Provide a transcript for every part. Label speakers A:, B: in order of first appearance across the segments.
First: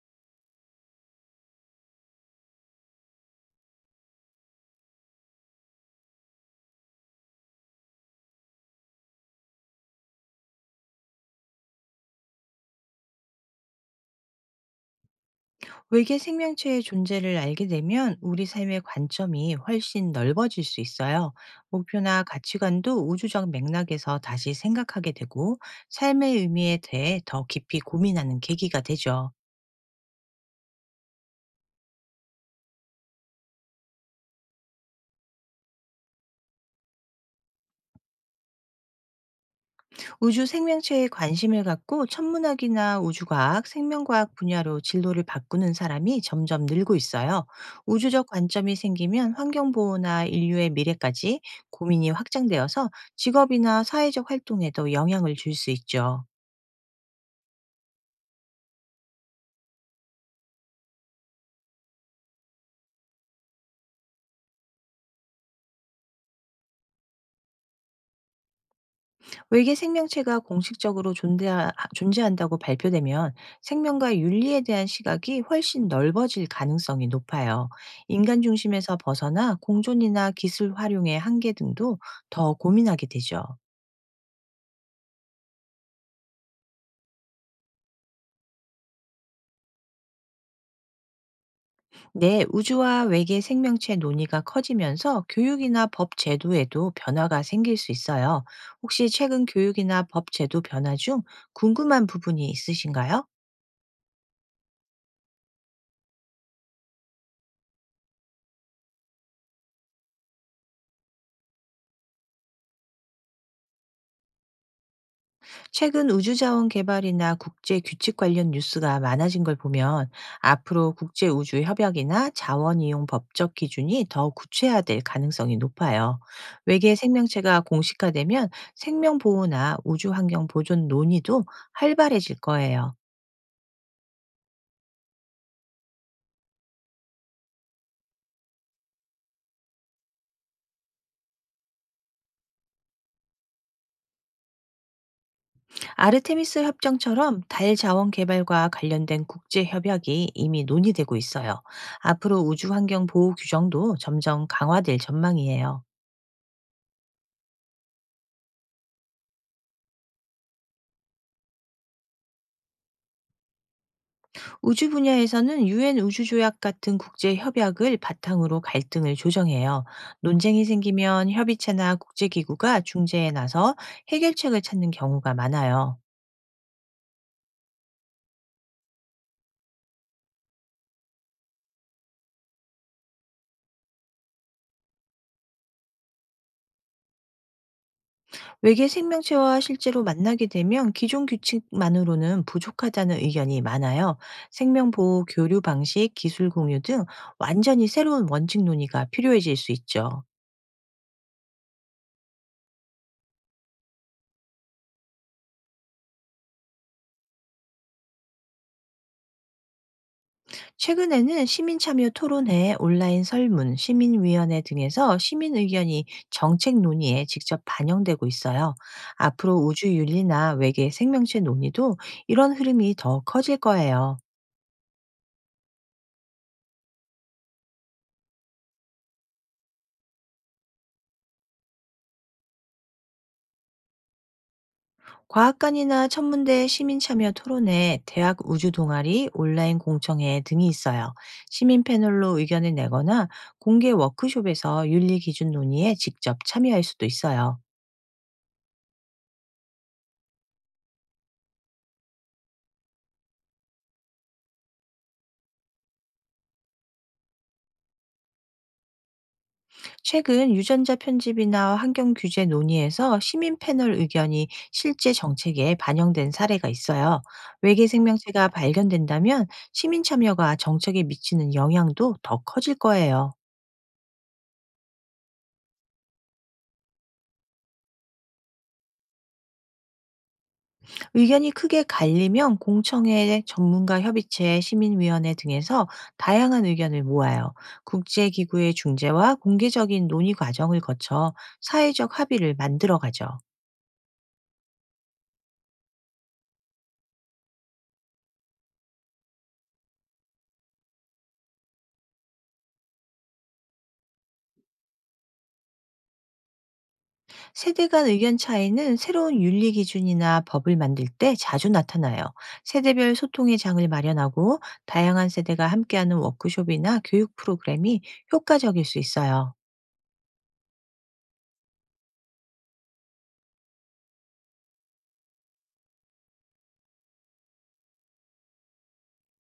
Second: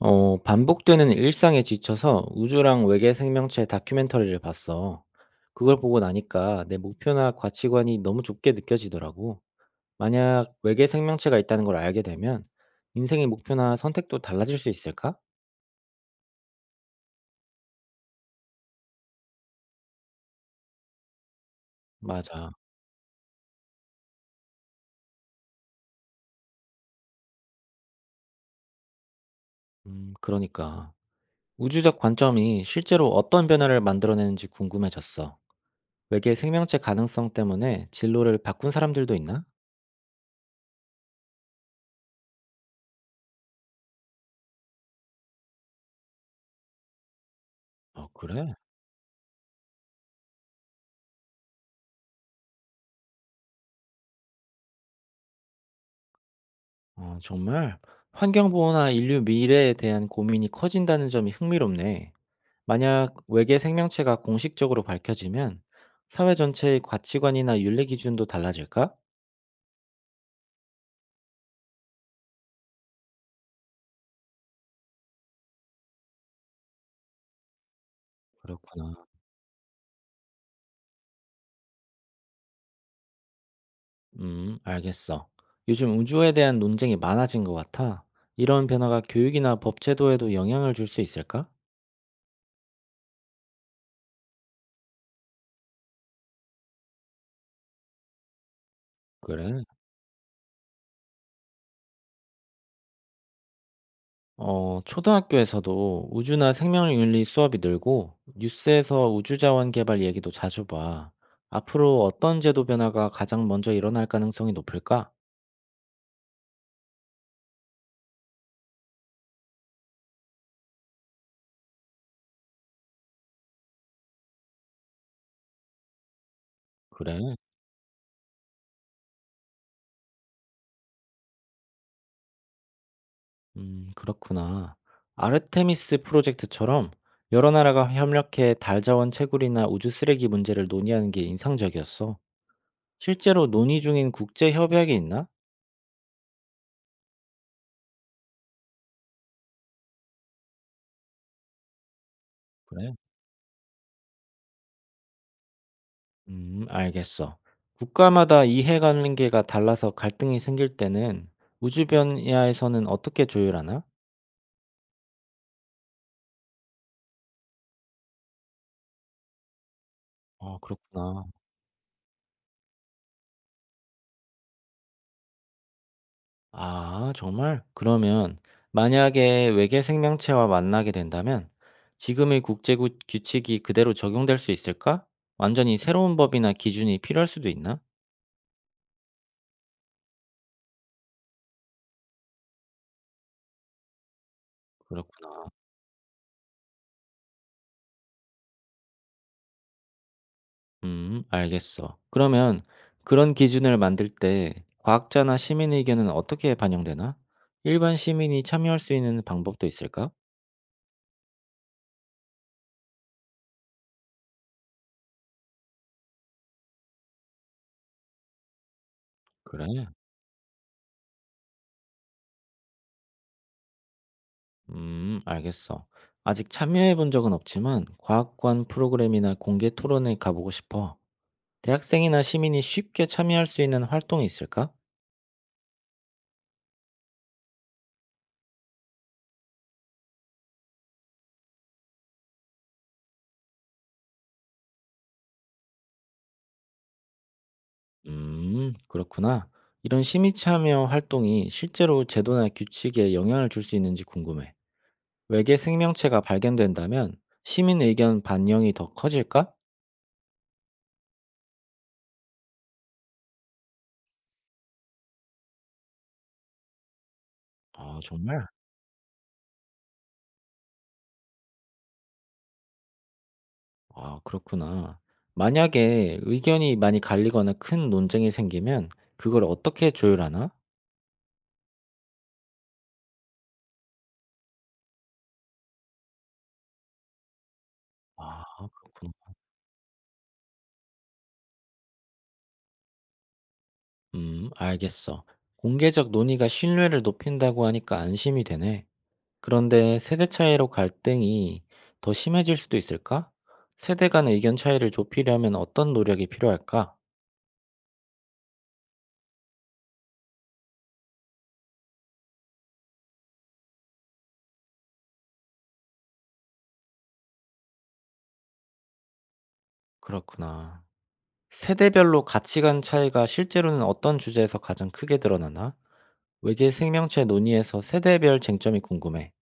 A: 반복되는 일상에 지쳐서 우주랑 외계 생명체 다큐멘터리를 봤어. 그걸 보고 나니까 내 목표나 가치관이 너무 좁게 느껴지더라고. 만약 외계 생명체가 있다는 걸 알게 되면 인생의 목표나 선택도 달라질 수 있을까?
B: 외계 생명체의 존재를 알게 되면 우리 삶의 관점이 훨씬 넓어질 수 있어요. 목표나
A: 맞아.
B: 가치관도 우주적 맥락에서 다시 생각하게 되고, 삶의 의미에 대해 더 깊이 고민하는 계기가 되죠.
A: 그러니까. 우주적 관점이 실제로 어떤 변화를 만들어내는지 궁금해졌어. 외계 생명체 가능성 때문에 진로를 바꾼 사람들도 있나?
B: 우주 생명체에 관심을 갖고 천문학이나 우주과학, 생명과학 분야로 진로를 바꾸는 사람이 점점 늘고 있어요.
A: 아,
B: 우주적
A: 그래?
B: 관점이 생기면 환경보호나 인류의 미래까지 고민이 확장되어서 직업이나 사회적 활동에도 영향을 줄 수 있죠.
A: 아, 정말 환경보호나 인류 미래에 대한 고민이 커진다는 점이 흥미롭네. 만약 외계 생명체가 공식적으로 밝혀지면 사회 전체의 가치관이나 윤리 기준도 달라질까?
B: 외계 생명체가 공식적으로 존재한다고 발표되면 생명과 윤리에 대한 시각이 훨씬 넓어질 가능성이 높아요. 인간
A: 그렇구나.
B: 중심에서 벗어나 공존이나 기술 활용의 한계 등도 더 고민하게 되죠.
A: 알겠어. 요즘 우주에 대한 논쟁이 많아진 것 같아. 이런 변화가 교육이나 법 제도에도 영향을 줄 수 있을까?
B: 네, 우주와 외계 생명체 논의가 커지면서 교육이나 법 제도에도 변화가 생길 수 있어요. 혹시 최근
A: 그래.
B: 교육이나 법 제도 변화 중 궁금한 부분이 있으신가요?
A: 초등학교에서도 우주나 생명윤리 수업이 늘고 뉴스에서 우주자원 개발 얘기도 자주 봐. 앞으로 어떤 제도 변화가 가장 먼저 일어날 가능성이 높을까?
B: 최근 우주자원 개발이나 국제 규칙 관련 뉴스가 많아진 걸 보면, 앞으로 국제 우주 협약이나 자원 이용 법적 기준이 더 구체화될 가능성이 높아요. 외계
A: 그래.
B: 생명체가 공식화되면 생명 보호나 우주 환경 보존 논의도 활발해질 거예요.
A: 그렇구나. 아르테미스 프로젝트처럼 여러 나라가 협력해 달 자원 채굴이나 우주 쓰레기 문제를 논의하는 게 인상적이었어. 실제로 논의 중인 국제 협약이 있나?
B: 아르테미스 협정처럼 달 자원 개발과 관련된 국제 협약이 이미 논의되고 있어요. 앞으로 우주
A: 그래.
B: 환경 보호 규정도 점점 강화될 전망이에요.
A: 알겠어. 국가마다 이해관계가 달라서 갈등이 생길 때는 우주 분야에서는 어떻게 조율하나?
B: 우주 분야에서는 유엔 우주조약 같은 국제 협약을 바탕으로 갈등을 조정해요.
A: 아,
B: 논쟁이
A: 그렇구나.
B: 생기면 협의체나 국제기구가 중재에 나서 해결책을 찾는 경우가 많아요.
A: 아, 정말? 그러면 만약에 외계 생명체와 만나게 된다면 지금의 규칙이 그대로 적용될 수 있을까? 완전히 새로운 법이나 기준이 필요할 수도 있나?
B: 외계 생명체와 실제로 만나게 되면 기존 규칙만으로는 부족하다는 의견이 많아요. 생명보호
A: 그렇구나.
B: 교류 방식, 기술 공유 등 완전히 새로운 원칙 논의가 필요해질 수 있죠.
A: 알겠어. 그러면 그런 기준을 만들 때 과학자나 시민 의견은 어떻게 반영되나? 일반 시민이 참여할 수 있는 방법도 있을까?
B: 최근에는 시민참여 토론회, 온라인 설문, 시민위원회 등에서 시민 의견이 정책 논의에 직접 반영되고 있어요. 앞으로
A: 그래.
B: 우주윤리나 외계 생명체 논의도 이런 흐름이 더 커질 거예요.
A: 알겠어. 아직 참여해 본 적은 없지만 과학관 프로그램이나 공개 토론에 가보고 싶어. 대학생이나 시민이 쉽게 참여할 수 있는 활동이 있을까?
B: 과학관이나 천문대 시민참여 토론회, 대학 우주동아리, 온라인 공청회 등이 있어요. 시민 패널로 의견을 내거나 공개 워크숍에서 윤리 기준 논의에 직접 참여할 수도 있어요.
A: 그렇구나. 이런 시민 참여 활동이 실제로 제도나 규칙에 영향을 줄 수 있는지 궁금해. 외계 생명체가 발견된다면 시민 의견 반영이 더 커질까?
B: 최근 유전자 편집이나 환경 규제 논의에서 시민 패널 의견이 실제 정책에 반영된 사례가 있어요. 외계
A: 아, 정말?
B: 생명체가 발견된다면 시민 참여가 정책에 미치는 영향도 더 커질 거예요.
A: 아, 그렇구나. 만약에 의견이 많이 갈리거나 큰 논쟁이 생기면 그걸 어떻게 조율하나?
B: 의견이 크게 갈리면 공청회, 전문가 협의체, 시민위원회 등에서 다양한 의견을 모아요.
A: 아,
B: 국제기구의
A: 그렇구나.
B: 중재와 공개적인 논의 과정을 거쳐 사회적 합의를 만들어가죠.
A: 알겠어. 공개적 논의가 신뢰를 높인다고 하니까 안심이 되네. 그런데 세대 차이로 갈등이 더 심해질 수도 있을까? 세대 간 의견 차이를 좁히려면 어떤 노력이 필요할까?
B: 세대 간 의견 차이는 새로운 윤리 기준이나 법을 만들 때 자주 나타나요. 세대별 소통의 장을 마련하고, 다양한 세대가 함께하는 워크숍이나 교육 프로그램이 효과적일 수 있어요.
A: 그렇구나. 세대별로 가치관 차이가 실제로는 어떤 주제에서 가장 크게 드러나나? 외계 생명체 논의에서 세대별 쟁점이 궁금해.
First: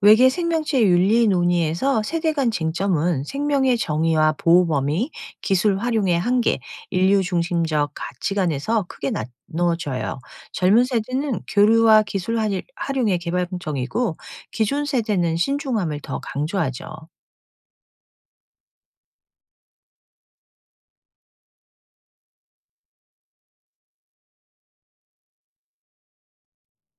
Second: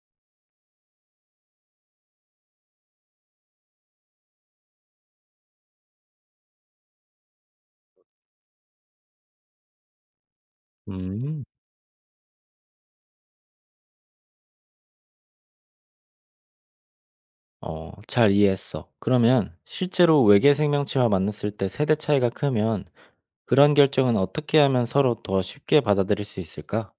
B: 외계 생명체 윤리 논의에서 세대 간 쟁점은 생명의 정의와 보호 범위, 기술 활용의 한계, 인류 중심적 가치관에서 크게 나눠져요. 젊은 세대는
A: 음.
B: 교류와 기술 활용에 개방적이고, 기존 세대는 신중함을 더 강조하죠.
A: 어, 잘 이해했어. 그러면 실제로 외계 생명체와 만났을 때 세대 차이가 크면 그런 결정은 어떻게 하면 서로 더 쉽게 받아들일 수 있을까?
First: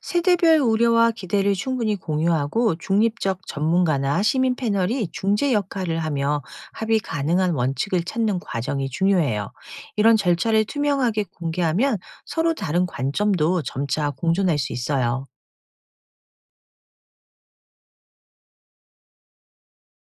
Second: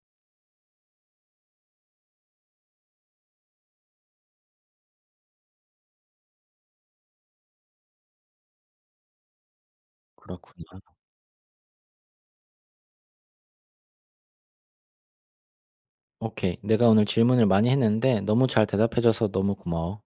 B: 세대별 우려와 기대를 충분히 공유하고, 중립적 전문가나 시민 패널이 중재 역할을 하며 합의 가능한 원칙을 찾는 과정이 중요해요. 이런 절차를
A: 그렇구나.
B: 투명하게 공개하면 서로 다른 관점도 점차 공존할 수 있어요.
A: 오케이. 내가 오늘 질문을 많이 했는데 너무 잘 대답해줘서 너무 고마워.